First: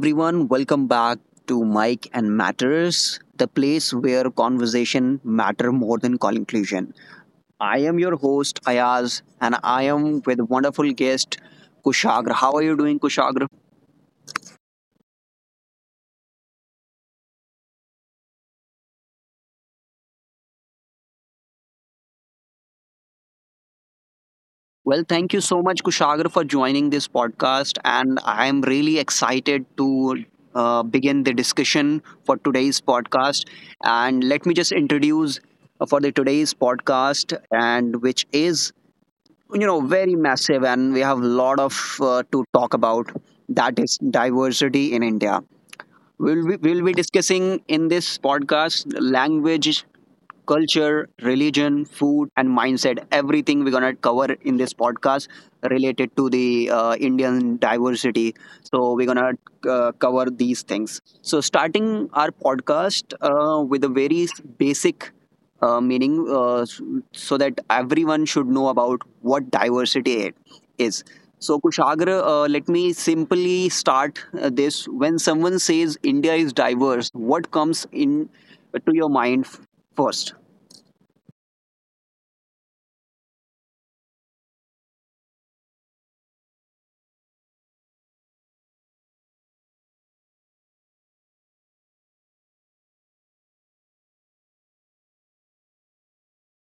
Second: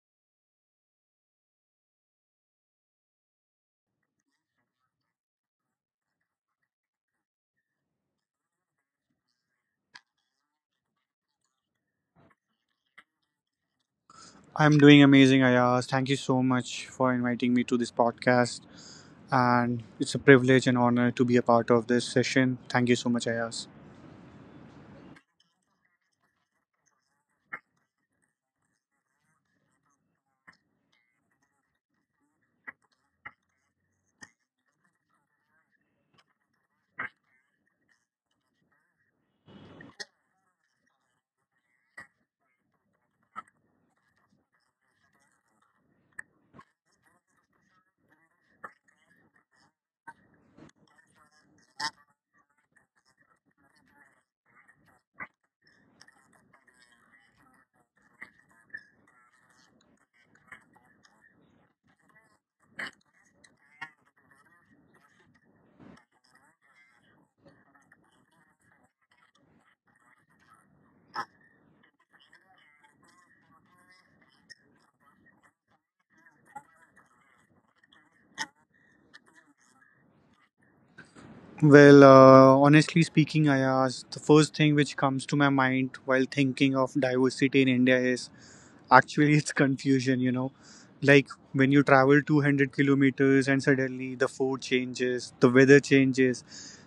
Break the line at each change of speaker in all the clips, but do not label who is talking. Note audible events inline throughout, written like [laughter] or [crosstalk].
everyone? Welcome back to Mike and Matters, the place where conversation matter more than conclusion. I am your host Ayaz, and I am with wonderful guest Kushagra. How are you doing, Kushagra?
I'm doing amazing, Ayaz. Thank you so much for inviting me to this podcast. And it's a privilege and honor to be a part of this session. Thank you so much, Ayaz.
Well, thank you so much, Kushagra, for joining this podcast, and I am really excited to begin the discussion for today's podcast. And let me just introduce for the today's podcast, and which is very massive and we have a lot of to talk about, that is diversity in India. We'll be discussing in this podcast language, culture, religion, food, and mindset. Everything we're gonna cover in this podcast related to the Indian diversity. So we're gonna cover these things. So starting our podcast with a very basic meaning, so that everyone should know about what diversity it is. So Kushagra, let me simply start this. When someone says India is diverse, what comes in to your mind first?
Well, honestly speaking, Ayaz, the first thing which comes to my mind while thinking of diversity in India is actually [laughs] it's confusion. Like when you travel 200 kilometers and suddenly the food changes, the weather changes,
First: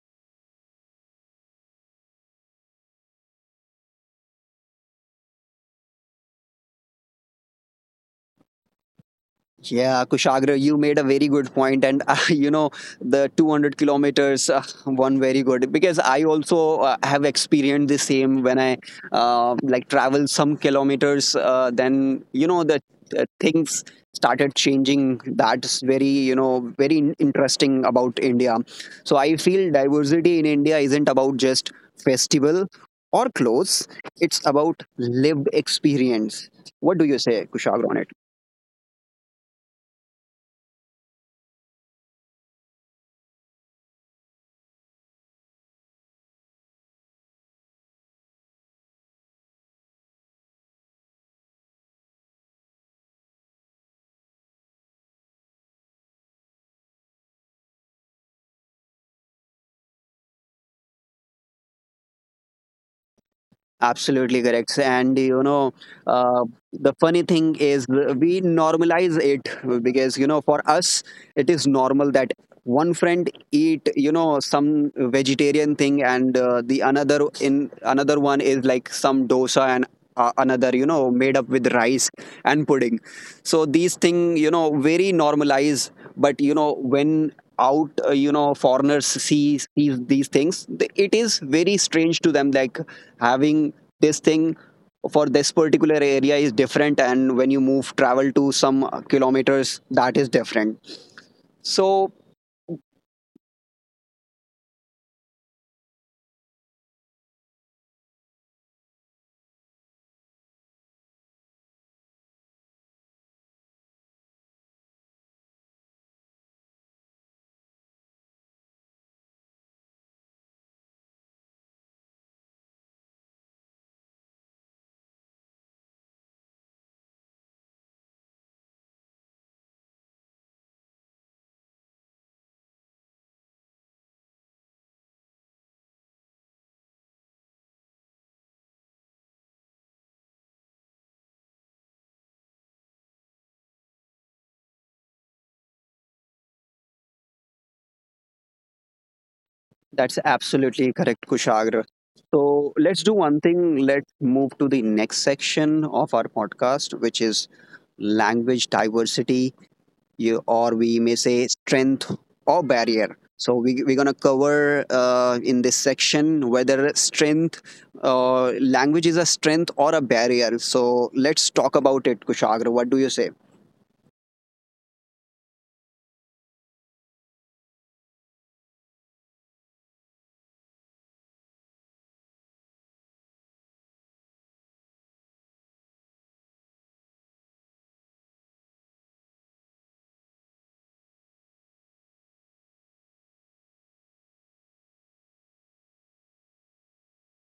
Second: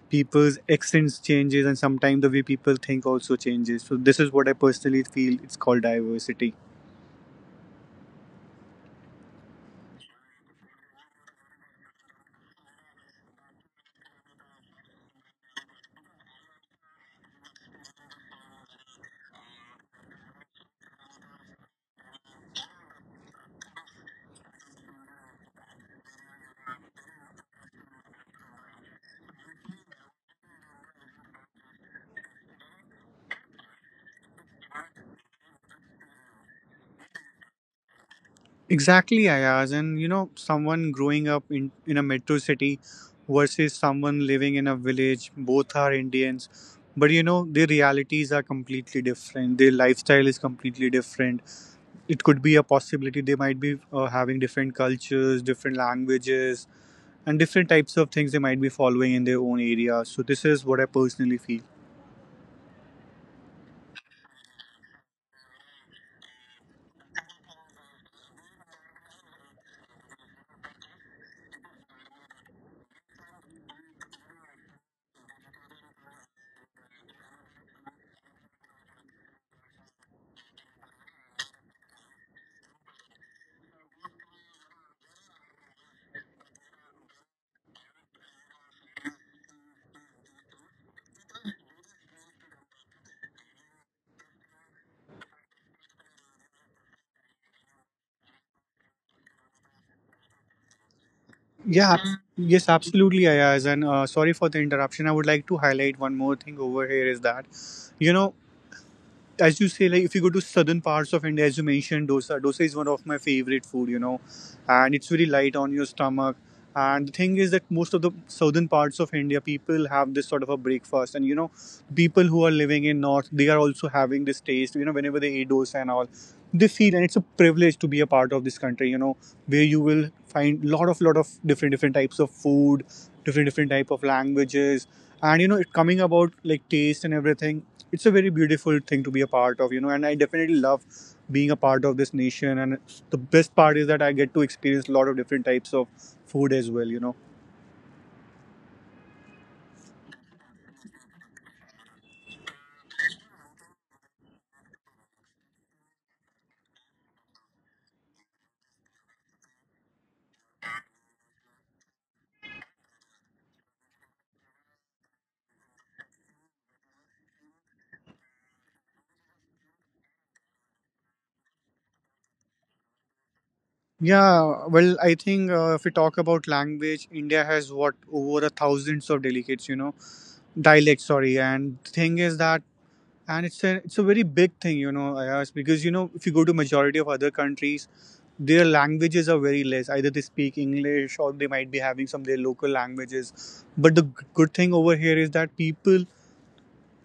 people's accents changes, and sometimes the way people think also changes. So this is what I personally feel it's called diversity.
Yeah, Kushagra, you made a very good point, and [laughs] you know the 200 kilometers one very good because I also have experienced the same when I like travel some kilometers. Then you know the things started changing. That's very you know very interesting about India. So I feel diversity in India isn't about just festival or clothes. It's about lived experience. What do you say, Kushagra, on it?
Exactly, Ayaz. And someone growing up in a metro city versus someone living in a village, both are Indians. But their realities are completely different. Their lifestyle is completely different. It could be a possibility they might be having different cultures, different languages, and different types of things they might be following in their own area. So, this is what I personally feel.
Absolutely correct. And you know, uh, the funny thing is, we normalize it because you know, for us, it is normal that one friend eat you know some vegetarian thing, and the another in another one is like some dosa and. Another you know made up with rice and pudding, so these thing you know very normalized, but you know when out you know foreigners see these things it is very strange to them, like having this thing for this particular area is different, and when you move travel to some kilometers that is different,
Yeah,
so
yes, absolutely, Ayaz. And sorry for the interruption. I would like to highlight one more thing over here is that you know as you say, like if you go to southern parts of India, as you mentioned, dosa. Dosa is one of my favorite food, and it's very light on your stomach. And the thing is that most of the southern parts of India, people have this sort of a breakfast, and people who are living in north, they are also having this taste. Whenever they eat dosa and all, they feel, and it's a privilege to be a part of this country. Where you will find lot of different different types of food, different different type of languages, and it coming about like taste and everything, it's a very beautiful thing to be a part of, and I definitely love being a part of this nation. And the best part is that I get to experience a lot of different types of food as well.
that's absolutely correct, Kushagra. So let's do one thing, let's move to the next section of our podcast which is language diversity, you, or we may say strength or barrier. So we, we're going to cover in this section whether strength, language is a strength or a barrier. So let's talk about it, Kushagra. What do you say?
Yeah, well, I think if we talk about language, India has what, over a thousands of delegates, dialects, sorry. And thing is that, and it's a very big thing, Ayaz, because if you go to majority of other countries, their languages are very less. Either they speak English or they might be having some of their local languages. But the good thing over here is that people,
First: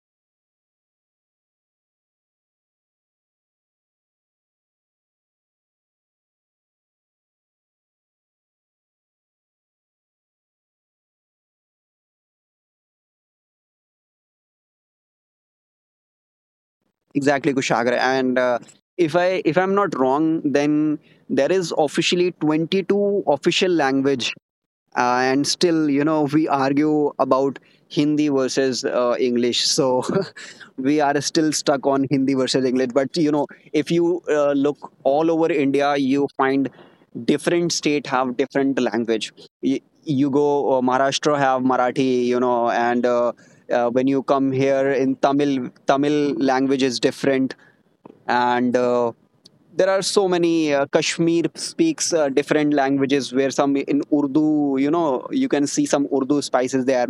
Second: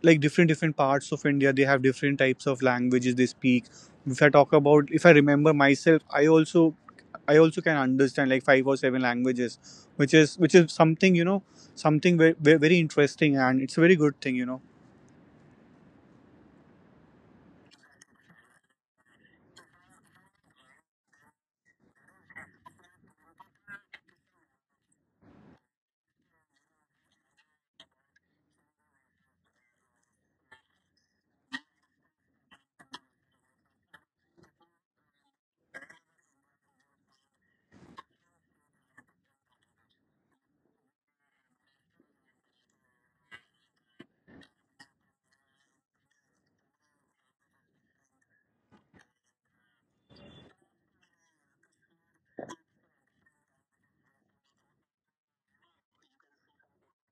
like different different parts of India, they have different types of languages they speak. If I talk about, if I remember myself, I also can understand like five or seven languages, which is something you know something very very interesting, and it's a very good thing.
Exactly, Kushagra. And if I'm not wrong, then there is officially 22 official language, and still you know we argue about Hindi versus English, so [laughs] we are still stuck on Hindi versus English. But you know, if you look all over India, you find different state have different language. you, you go Maharashtra have Marathi, you know, and when you come here in Tamil, Tamil language is different. And there are so many Kashmir speaks different languages, where some in Urdu, you know, you can see some Urdu spices there.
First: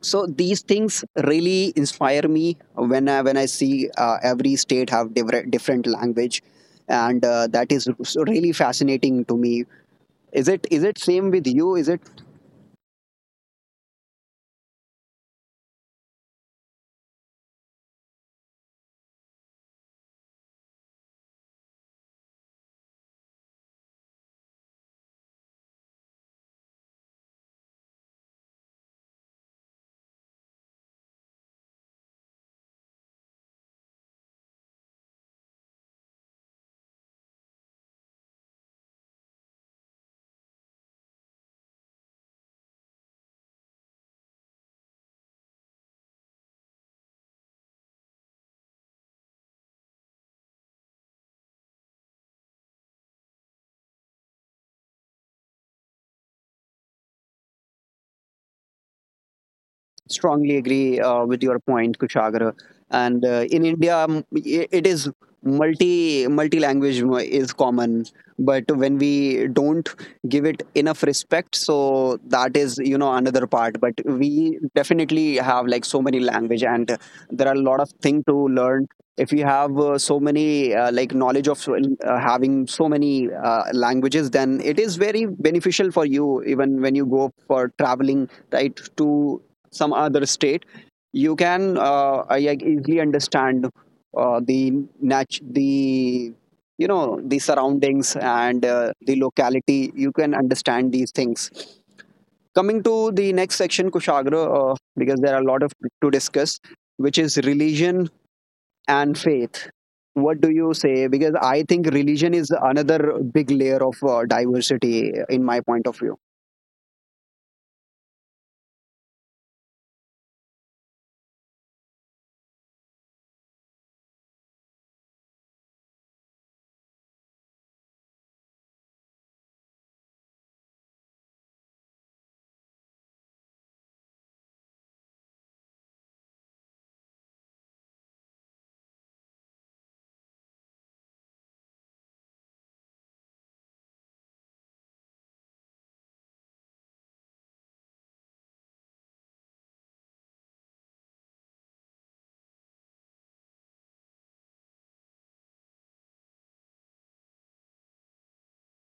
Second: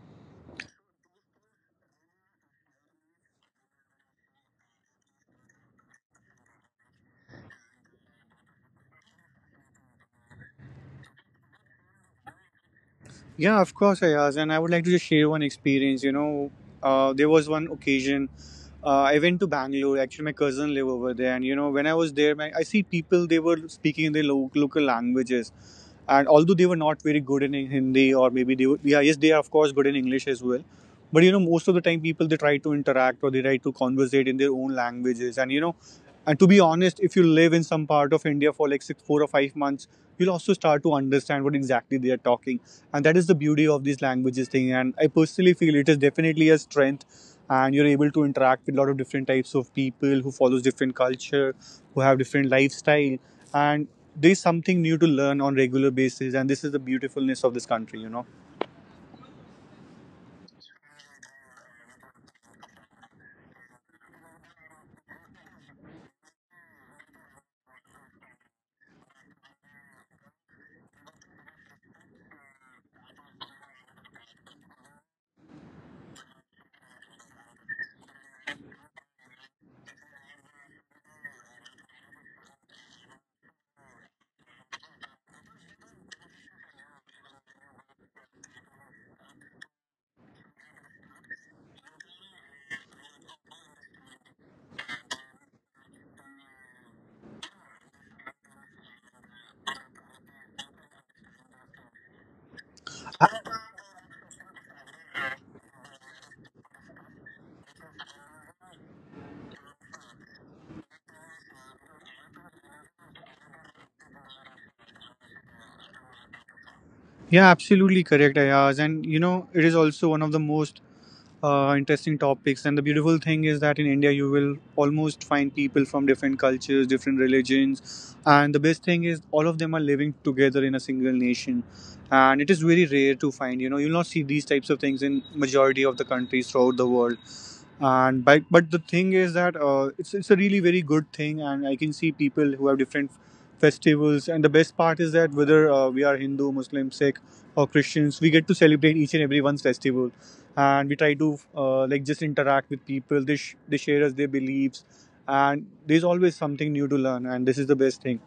So these things really inspire me when I see every state have different different language. And that is really fascinating to me. Is it same with you, is it?
Yeah, of course, Ayaz. And I would like to just share one experience. There was one occasion. I went to Bangalore. Actually, my cousin live over there, and when I was there, I see people. They were speaking in their local languages, and although they were not very good in Hindi or maybe they were, yes they are of course good in English as well. But most of the time, people they try to interact or they try to conversate in their own languages, and you know and to be honest, if you live in some part of India for like 6, 4, or 5 months, you'll also start to understand what exactly they are talking. And that is the beauty of these languages thing, and I personally feel it is definitely a strength, and you're able to interact with a lot of different types of people who follows different cultures, who have different lifestyle. And there's something new to learn on regular basis, and this is the beautifulness of this country.
Strongly agree with your point, Kushagra. And in India, it is multi language is common, but when we don't give it enough respect, so that is you know another part. But we definitely have like so many language, and there are a lot of thing to learn. If you have so many like knowledge of having so many languages, then it is very beneficial for you even when you go for traveling, right, to some other state, you can like, easily understand the the you know the surroundings and the locality. You can understand these things. Coming to the next section, Kushagra, because there are a lot of to discuss, which is religion and faith. What do you say? Because I think religion is another big layer of diversity, in my point of view.
Yeah, absolutely correct, Ayaz. And it is also one of the most interesting topics. And the beautiful thing is that in India, you will almost find people from different cultures, different religions. And the best thing is, all of them are living together in a single nation, and it is very rare to find. You'll not see these types of things in majority of the countries throughout the world. But the thing is that it's a really very good thing, and I can see people who have different festivals. And the best part is that whether we are Hindu, Muslim, Sikh, or Christians, we get to celebrate each and everyone's festival. And we try to like just interact with people. They share us their beliefs, and there's always something new to learn, and this is the best thing.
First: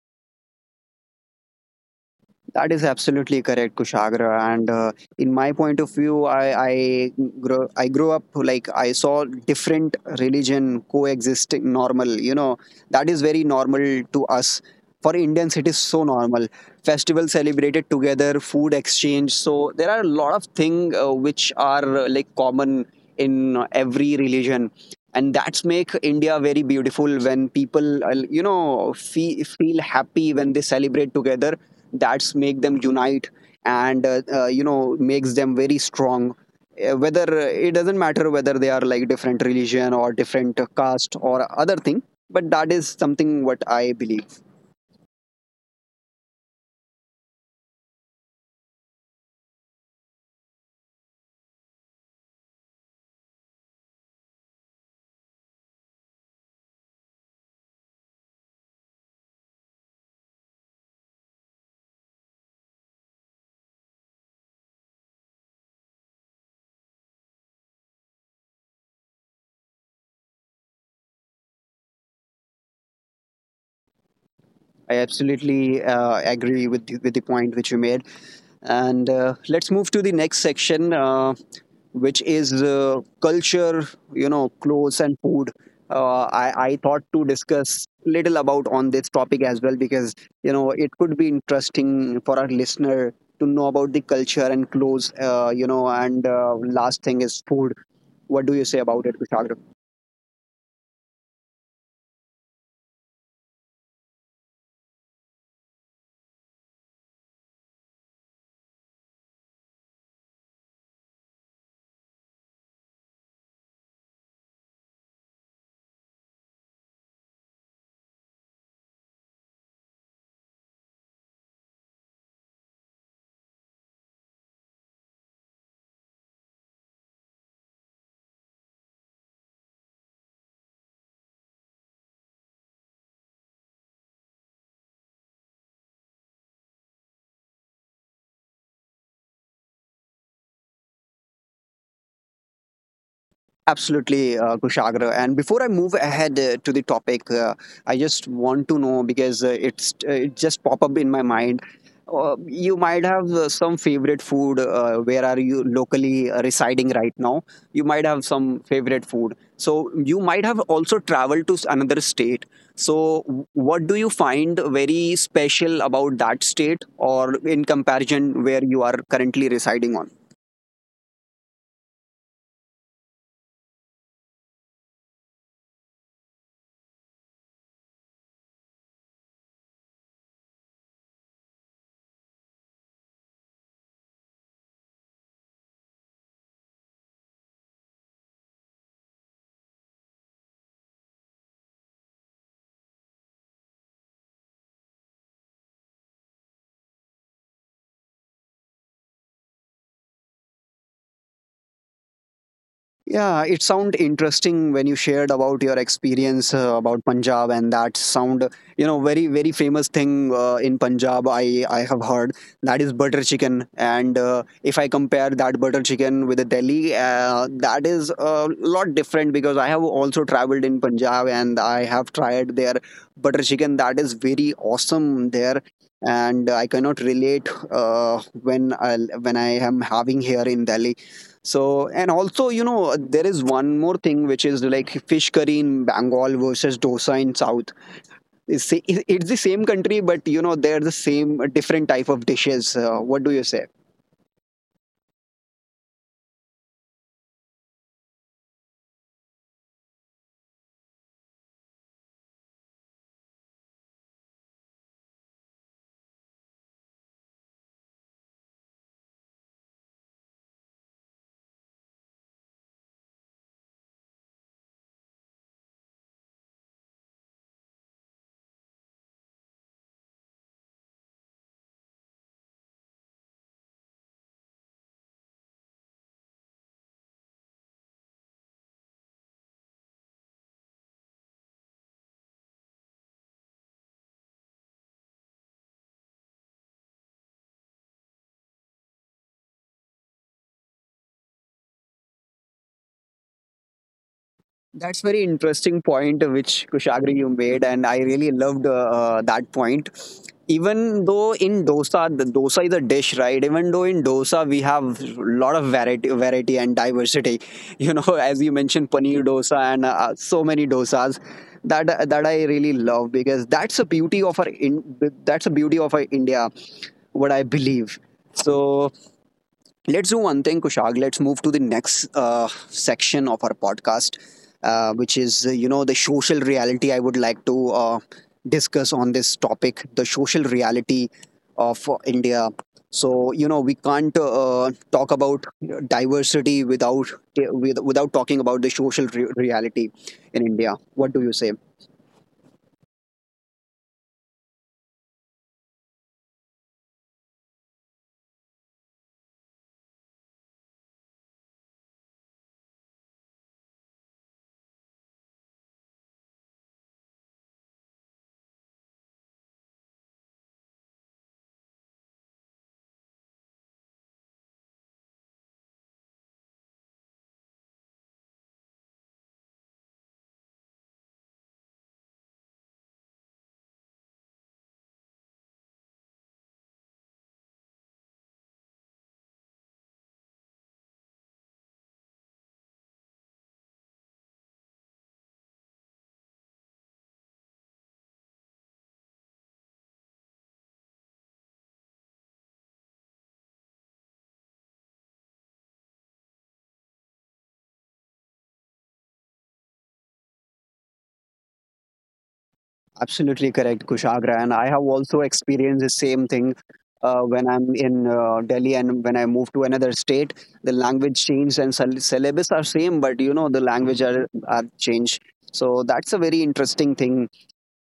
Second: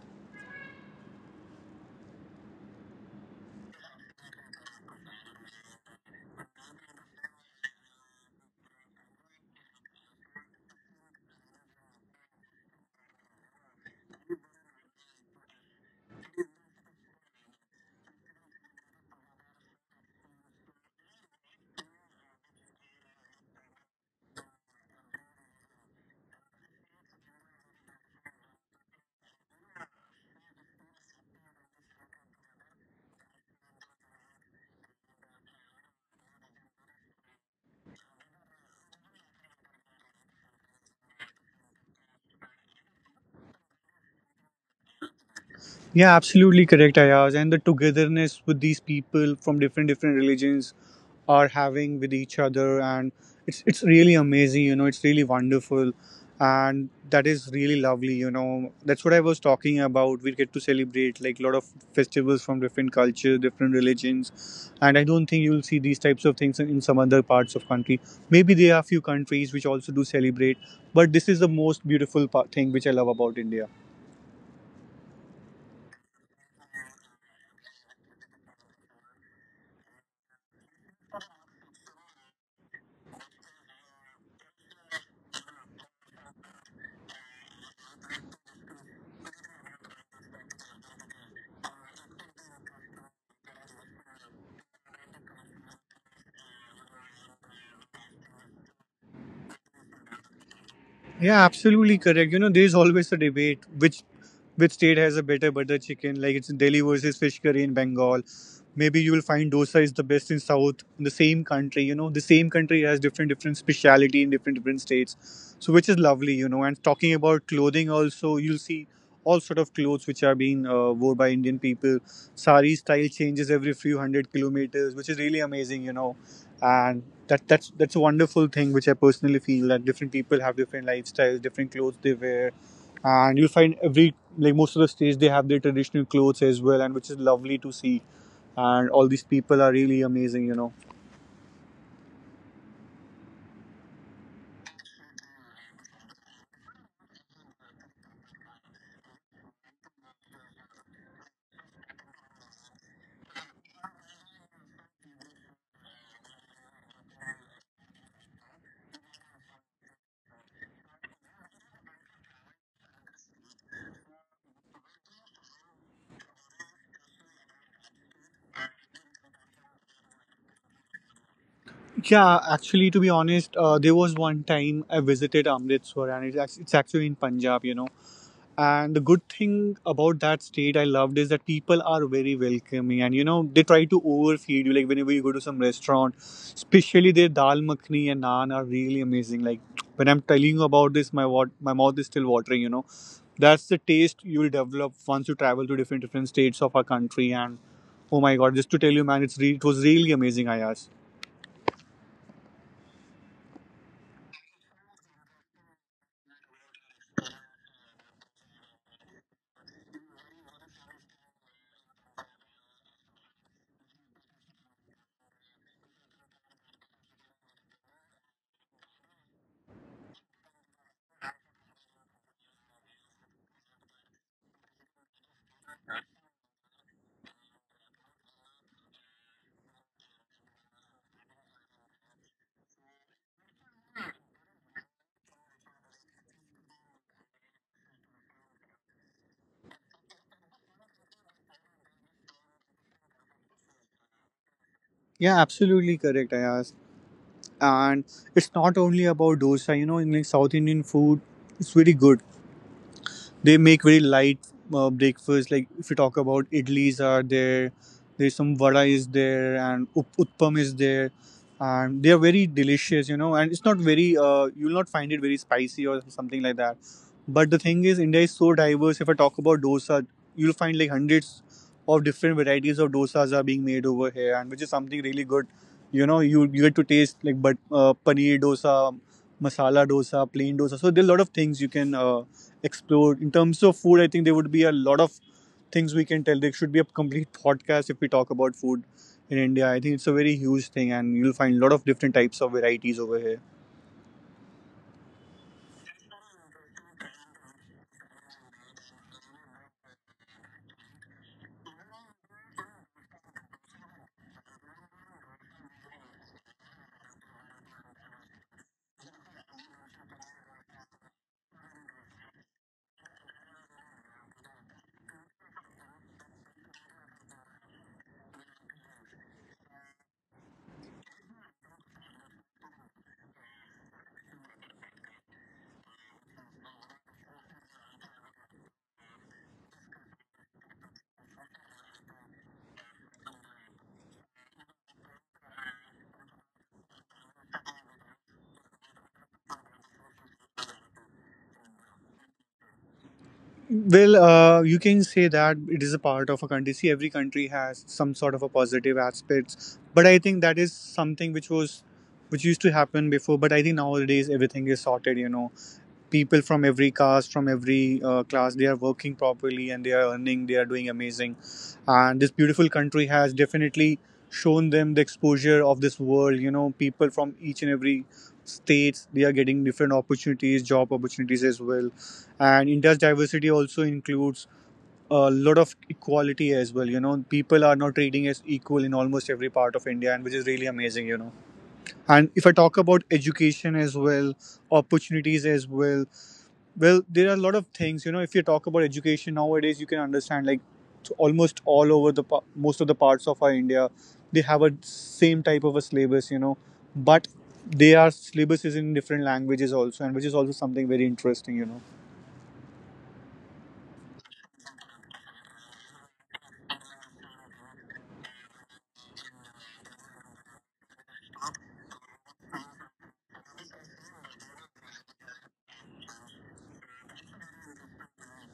That is absolutely correct, Kushagra. And in my point of view, I grew up like I saw different religion coexisting normal. You know that is very normal to us. For Indians, it is so normal. Festival celebrated together, food exchange. So there are a lot of things which are like common in every religion. And that's make India very beautiful when people, you know, feel happy when they celebrate together, that's make them unite, and you know makes them very strong. Whether it doesn't matter whether they are like different religion or different caste or other thing, but that is something what I believe.
Yeah, absolutely correct, Ayaz. And the togetherness with these people from different different religions are having with each other, and it's really amazing. It's really wonderful. And that is really lovely. That's what I was talking about. We get to celebrate like a lot of festivals from different cultures, different religions. And I don't think you'll see these types of things in some other parts of country. Maybe there are few countries which also do celebrate, but this is the most beautiful thing which I love about India.
I absolutely agree with the point which you made. And let's move to the next section, which is culture, you know, clothes and food. I thought to discuss little about on this topic as well because you know it could be interesting for our listener to know about the culture and clothes. You know, and last thing is food. What do you say about it, Vishal?
Yeah, absolutely correct. There's always a debate which state has a better butter chicken. Like, it's Delhi versus fish curry in Bengal. Maybe you will find dosa is the best in south. In the same country. The same country has different different speciality in different different states, so which is lovely. And talking about clothing also, you'll see all sort of clothes which are being worn by Indian people. Sari style changes every few hundred kilometers, which is really amazing. And that's a wonderful thing which I personally feel that different people have different lifestyles, different clothes they wear. And you'll find every, like most of the states, they have their traditional clothes as well, and which is lovely to see. And all these people are really amazing.
Absolutely, Kushagra. And before I move ahead to the topic, I just want to know because it's it just pop up in my mind. You might have some favorite food. Where are you locally residing right now? You might have some favorite food. So you might have also traveled to another state. So what do you find very special about that state, or in comparison where you are currently residing on?
Yeah, actually, to be honest, there was one time I visited Amritsar, and it's actually in Punjab. And the good thing about that state I loved is that people are very welcoming, and they try to overfeed you, like whenever you go to some restaurant, especially their dal makhni and naan are really amazing. Like, when I'm telling you about this, my mouth is still watering. That's the taste you will develop once you travel to different different states of our country. And oh my god, just to tell you, man, it was really amazing, Ayaz.
Yeah, it sound interesting when you shared about your experience about Punjab, and that sound, you know, very very famous thing in Punjab. I have heard that is butter chicken, and if I compare that butter chicken with the Delhi, that is a lot different because I have also traveled in Punjab and I have tried their butter chicken. That is very awesome there. And I cannot relate when I when I am having here in Delhi. So, and also, you know, there is one more thing which is like fish curry in Bengal versus dosa in South. It's the same country, but you know, they're the same, different type of dishes. What do you say?
Yeah, absolutely correct, Ayaz. And it's not only about dosa. In like South Indian food, it's very good. They make very light breakfast, like if you talk about, idlis are there. There's some vada is there, and utpam is there, and they are very delicious, and it's not very, you'll not find it very spicy or something like that. But the thing is, India is so diverse. If I talk about dosa, you'll find like hundreds of different varieties of dosas are being made over here, and which is something really good. You get to taste like but paneer dosa, masala dosa, plain dosa. So there are a lot of things you can explore in terms of food. I think there would be a lot of things we can tell. There should be a complete podcast if we talk about food in India. I think it's a very huge thing, and you'll find a lot of different types of varieties over here.
That's very interesting point which Kushagri you made, and I really loved that point. Even though in dosa, the dosa is a dish, right? Even though in dosa we have a lot of variety, variety and diversity. You know, [laughs] as you mentioned, paneer dosa and so many dosas. That that I really love because that's the beauty of our that's the beauty of our India, what I believe. So let's do one thing, Kushag. Let's move to the next section of our podcast, which is, you know, the social reality. I would like to discuss on this topic the social reality of India. So, you know, we can't talk about diversity without, without talking about the social reality in India. What do you say?
Well, you can say that it is a part of a country. See, every country has some sort of a positive aspects, but I think that is something which used to happen before. But I think nowadays everything is sorted. People from every caste, from every class, they are working properly, and they are earning. They are doing amazing, and this beautiful country has definitely shown them the exposure of this world. You know, people from each and every states, they are getting different opportunities, job opportunities as well. And India's diversity also includes a lot of equality as well. You know, people are not treating as equal in almost every part of India, and which is really amazing, you know. And if I talk about education as well, opportunities as well, well, there are a lot of things, if you talk about education nowadays, you can understand like t- almost all over the pa- most of the parts of our India, they have a same type of a syllabus, you know, but they are syllabuses in different languages also, and which is also something very interesting, you know.
Absolutely correct, Kushagra. And I have also experienced the same thing when I'm in Delhi and when I move to another state. The language changed and syllabus are same, but you know the language are changed. So that's a very interesting thing.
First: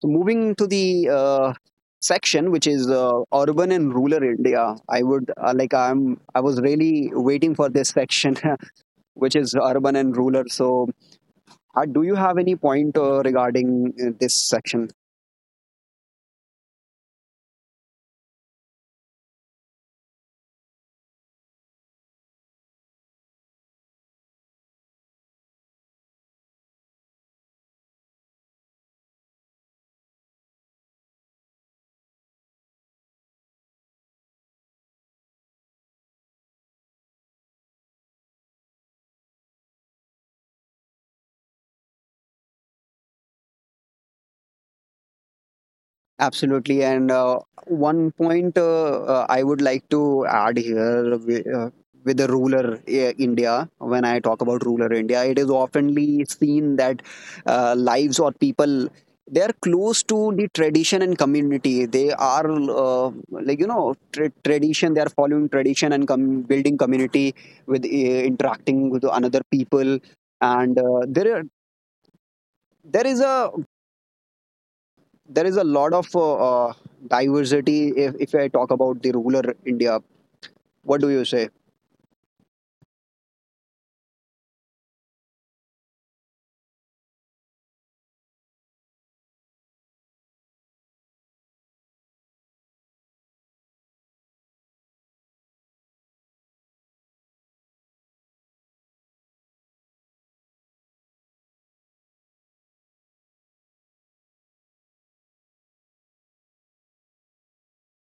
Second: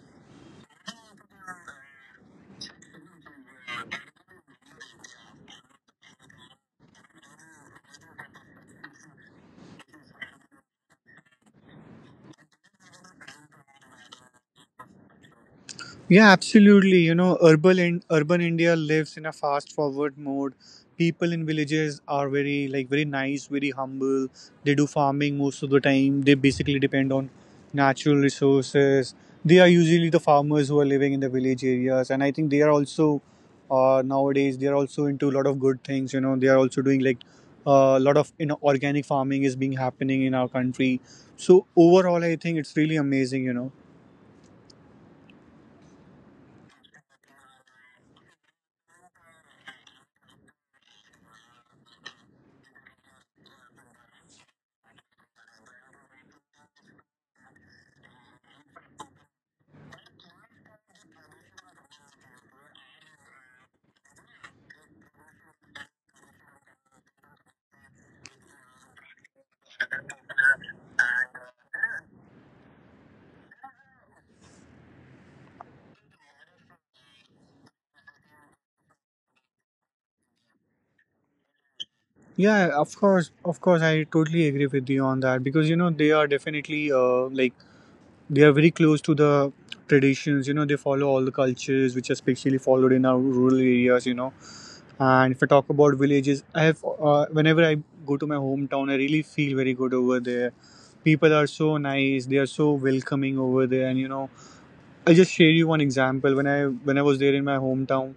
So moving to the section which is urban and rural India, I would like I was really waiting for this section [laughs] which is urban and rural. So do you have any point regarding this section?
Yeah, absolutely. You know, urban India lives in a fast forward mode. People in villages are very like very nice, very humble. They do farming most of the time. They basically depend on natural resources. They are usually the farmers who are living in the village areas, and I think they are also nowadays they are also into a lot of good things. You know, they are also doing like a lot of, organic farming is being happening in our country. So overall, I think it's really amazing, you know.
Absolutely. And one point I would like to add here with the ruler India, when I talk about ruler India, it is oftenly seen that lives or people, they are close to the tradition and community. They are like you know tradition, they are following tradition and building community with interacting with other people. And there is a there is a lot of uh, diversity if I talk about the rural India. What do you say?
Yeah, of course, I totally agree with you on that, because you know they are definitely like they are very close to the traditions. You know, they follow all the cultures which are especially followed in our rural areas. You know, and if I talk about villages, I have whenever I go to my hometown, I really feel very good over there. People are so nice; they are so welcoming over there, and you know, I'll just share you one example. When I was there in my hometown,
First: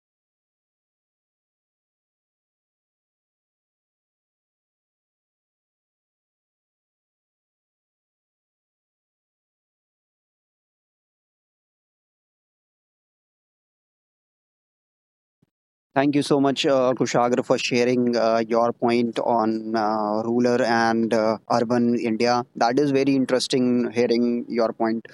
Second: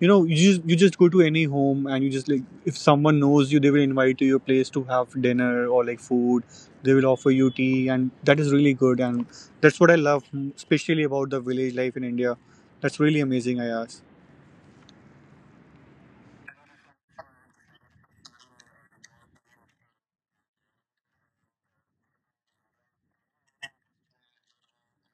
you know, you just go to any home and you just like, if someone knows you, they will invite you to your place to have dinner or like food. They will offer you tea, and that is really good. And that's what I love, especially about the village life in India. That's really amazing. I ask.
Thank you so much, Kushagra, for sharing your point on rural and urban India. That is very interesting hearing your point.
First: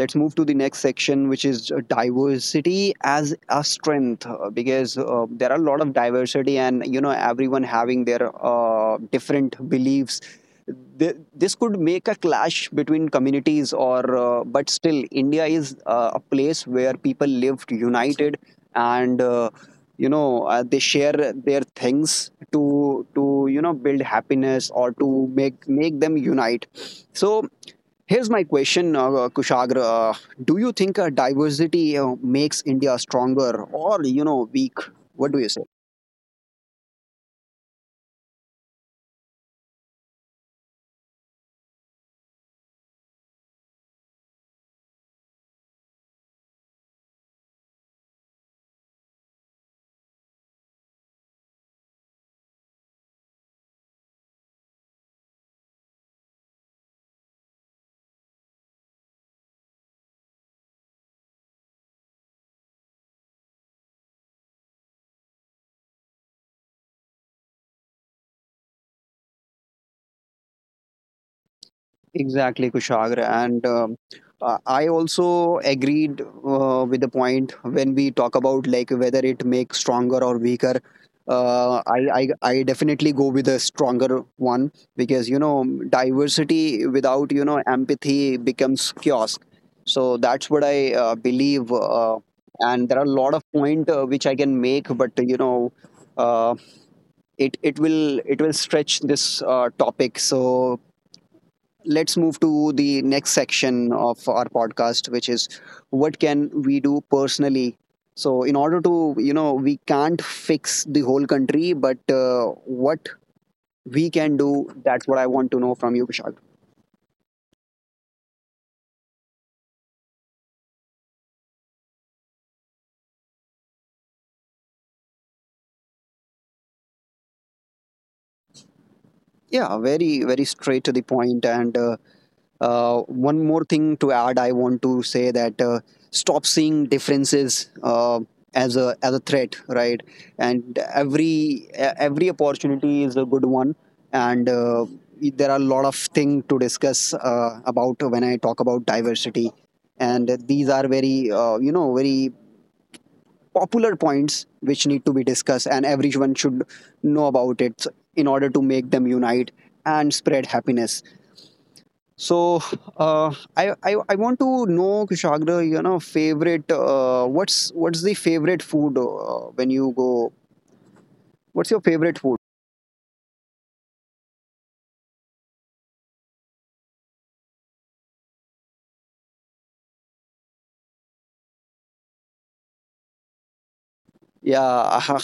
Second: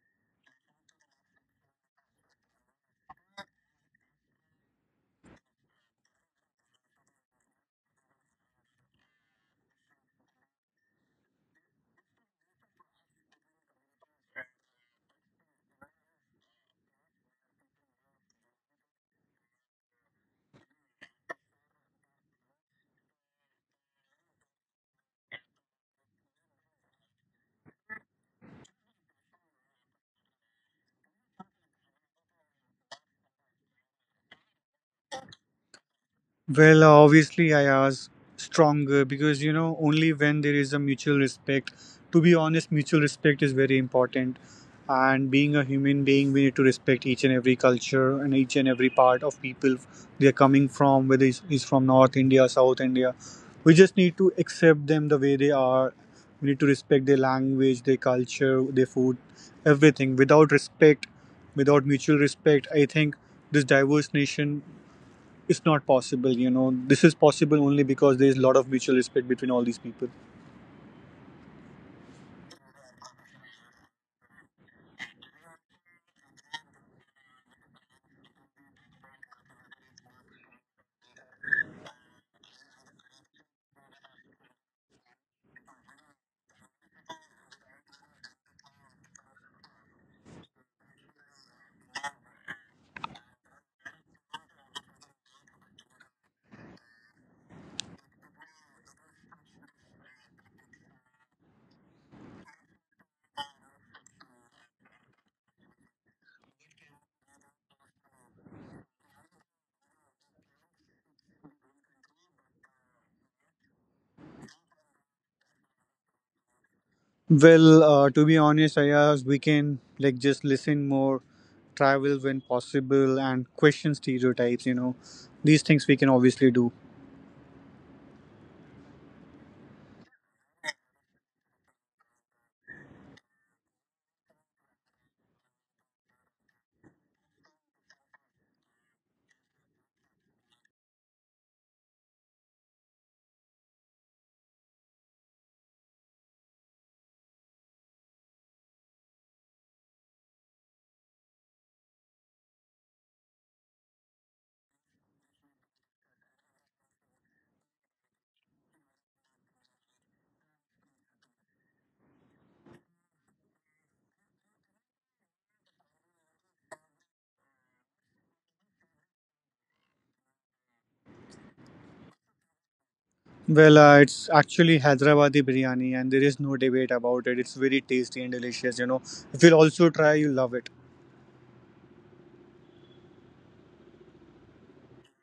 Let's move to the next section, which is diversity as a strength, because there are a lot of diversity and you know everyone having their different beliefs. This could make a clash between communities or but still India is a place where people lived united, and you know they share their things to you know build happiness or to make make them unite. So here's my question, Kushagra. Do you think diversity makes India stronger or, you know, weak? What do you say?
Well, obviously, I ask stronger, because you know only when there is a mutual respect. To be honest, mutual respect is very important, and being a human being, we need to respect each and every culture and each and every part of people they are coming from, whether it's from North India, South India. We just need to accept them the way they are. We need to respect their language, their culture, their food, everything. Without respect, without mutual respect, I think this diverse nation, it's not possible. You know, this is possible only because there is a lot of mutual respect between all these people.
Exactly, Kushagra. And I also agreed with the point when we talk about like whether it makes stronger or weaker. I definitely go with a stronger one because you know diversity without you know empathy becomes chaos. So that's what I believe. And there are a lot of point which I can make, but you know, uh, it will stretch this topic. So let's move to the next section of our podcast, which is what can we do personally. So in order to you know we can't fix the whole country, but what we can do, that's what I want to know from you, Vishal.
Well, to be honest, Ayaz, we can like just listen more, travel when possible, and question stereotypes, you know. These things we can obviously do.
Yeah, very, very straight to the point. And one more thing to add, I want to say that stop seeing differences as a threat, right? And every every opportunity is a good one, and there are a lot of things to discuss about when I talk about diversity. And these are very, you know, very popular points which need to be discussed and everyone should know about it in order to make them unite and spread happiness. So I want to know, Kushagra, you know favorite what's the favorite food when you go, what's your favorite food?
Well, it's actually Hyderabadi biryani, and there is no debate about it. It's very tasty and delicious, you know. If you'll also try, you'll love it.
Yeah, [laughs]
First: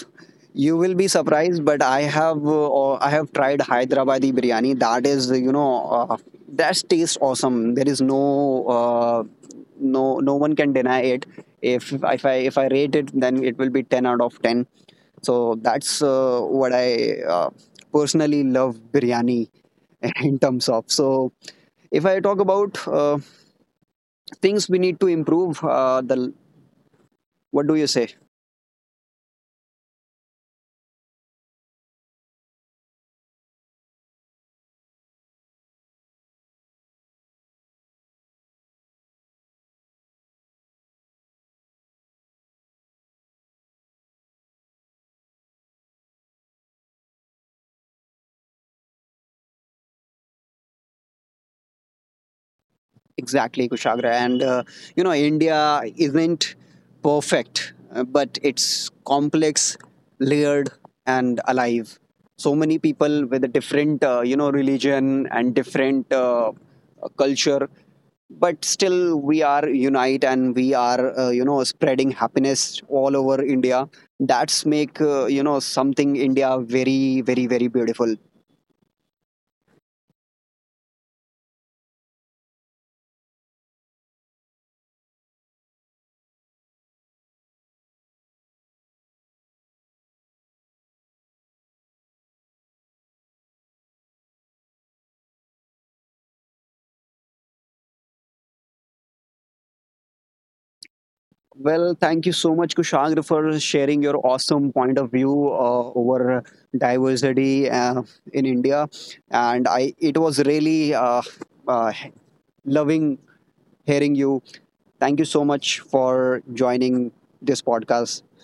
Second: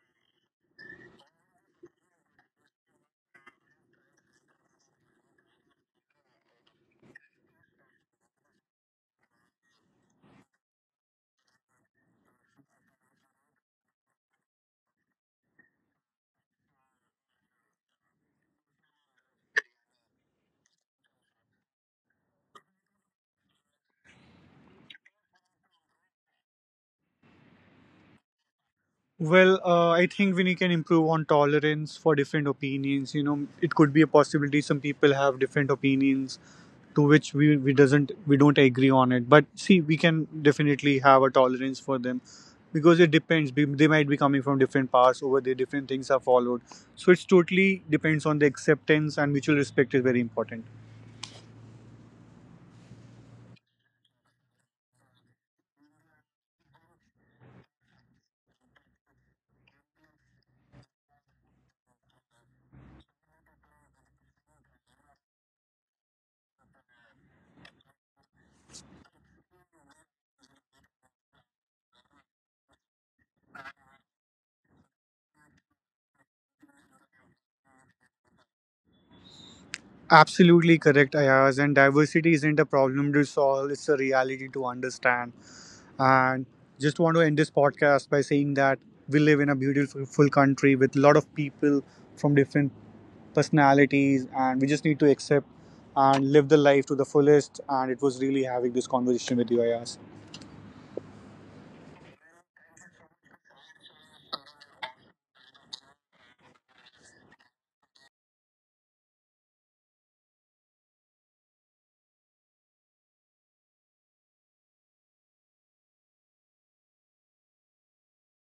you will be surprised, but I have tried Hyderabadi biryani. That is, you know, that tastes awesome. There is no no no one can deny it. If I rate it, then it will be 10 out of 10. So that's what I personally love biryani [laughs] in terms of. So if I talk about things we need to improve, the what do you say?
Well, I think we can improve on tolerance for different opinions, you know. It could be a possibility some people have different opinions to which we don't agree on it, but see, we can definitely have a tolerance for them, because it depends. They might be coming from different paths. Over there different things are followed, so it's totally depends on the acceptance, and mutual respect is very important.
Exactly, Kushagra. And, you know, India isn't perfect, but it's complex, layered, and alive. So many people with a different, you know, religion and different culture, but still we are unite and we are, you know, spreading happiness all over India. That's make, you know, something India very, very, very beautiful.
Absolutely correct, Ayaz. And diversity isn't a problem to solve, it's a reality to understand. And just want to end this podcast by saying that we live in a beautiful full country with a lot of people from different personalities, and we just need to accept and live the life to the fullest. And it was really having this conversation with you, Ayaz.
Well, thank you so much, Kushag, for sharing your awesome point of view over diversity in India. And I, it was really uh, loving hearing you. Thank you so much for joining this podcast.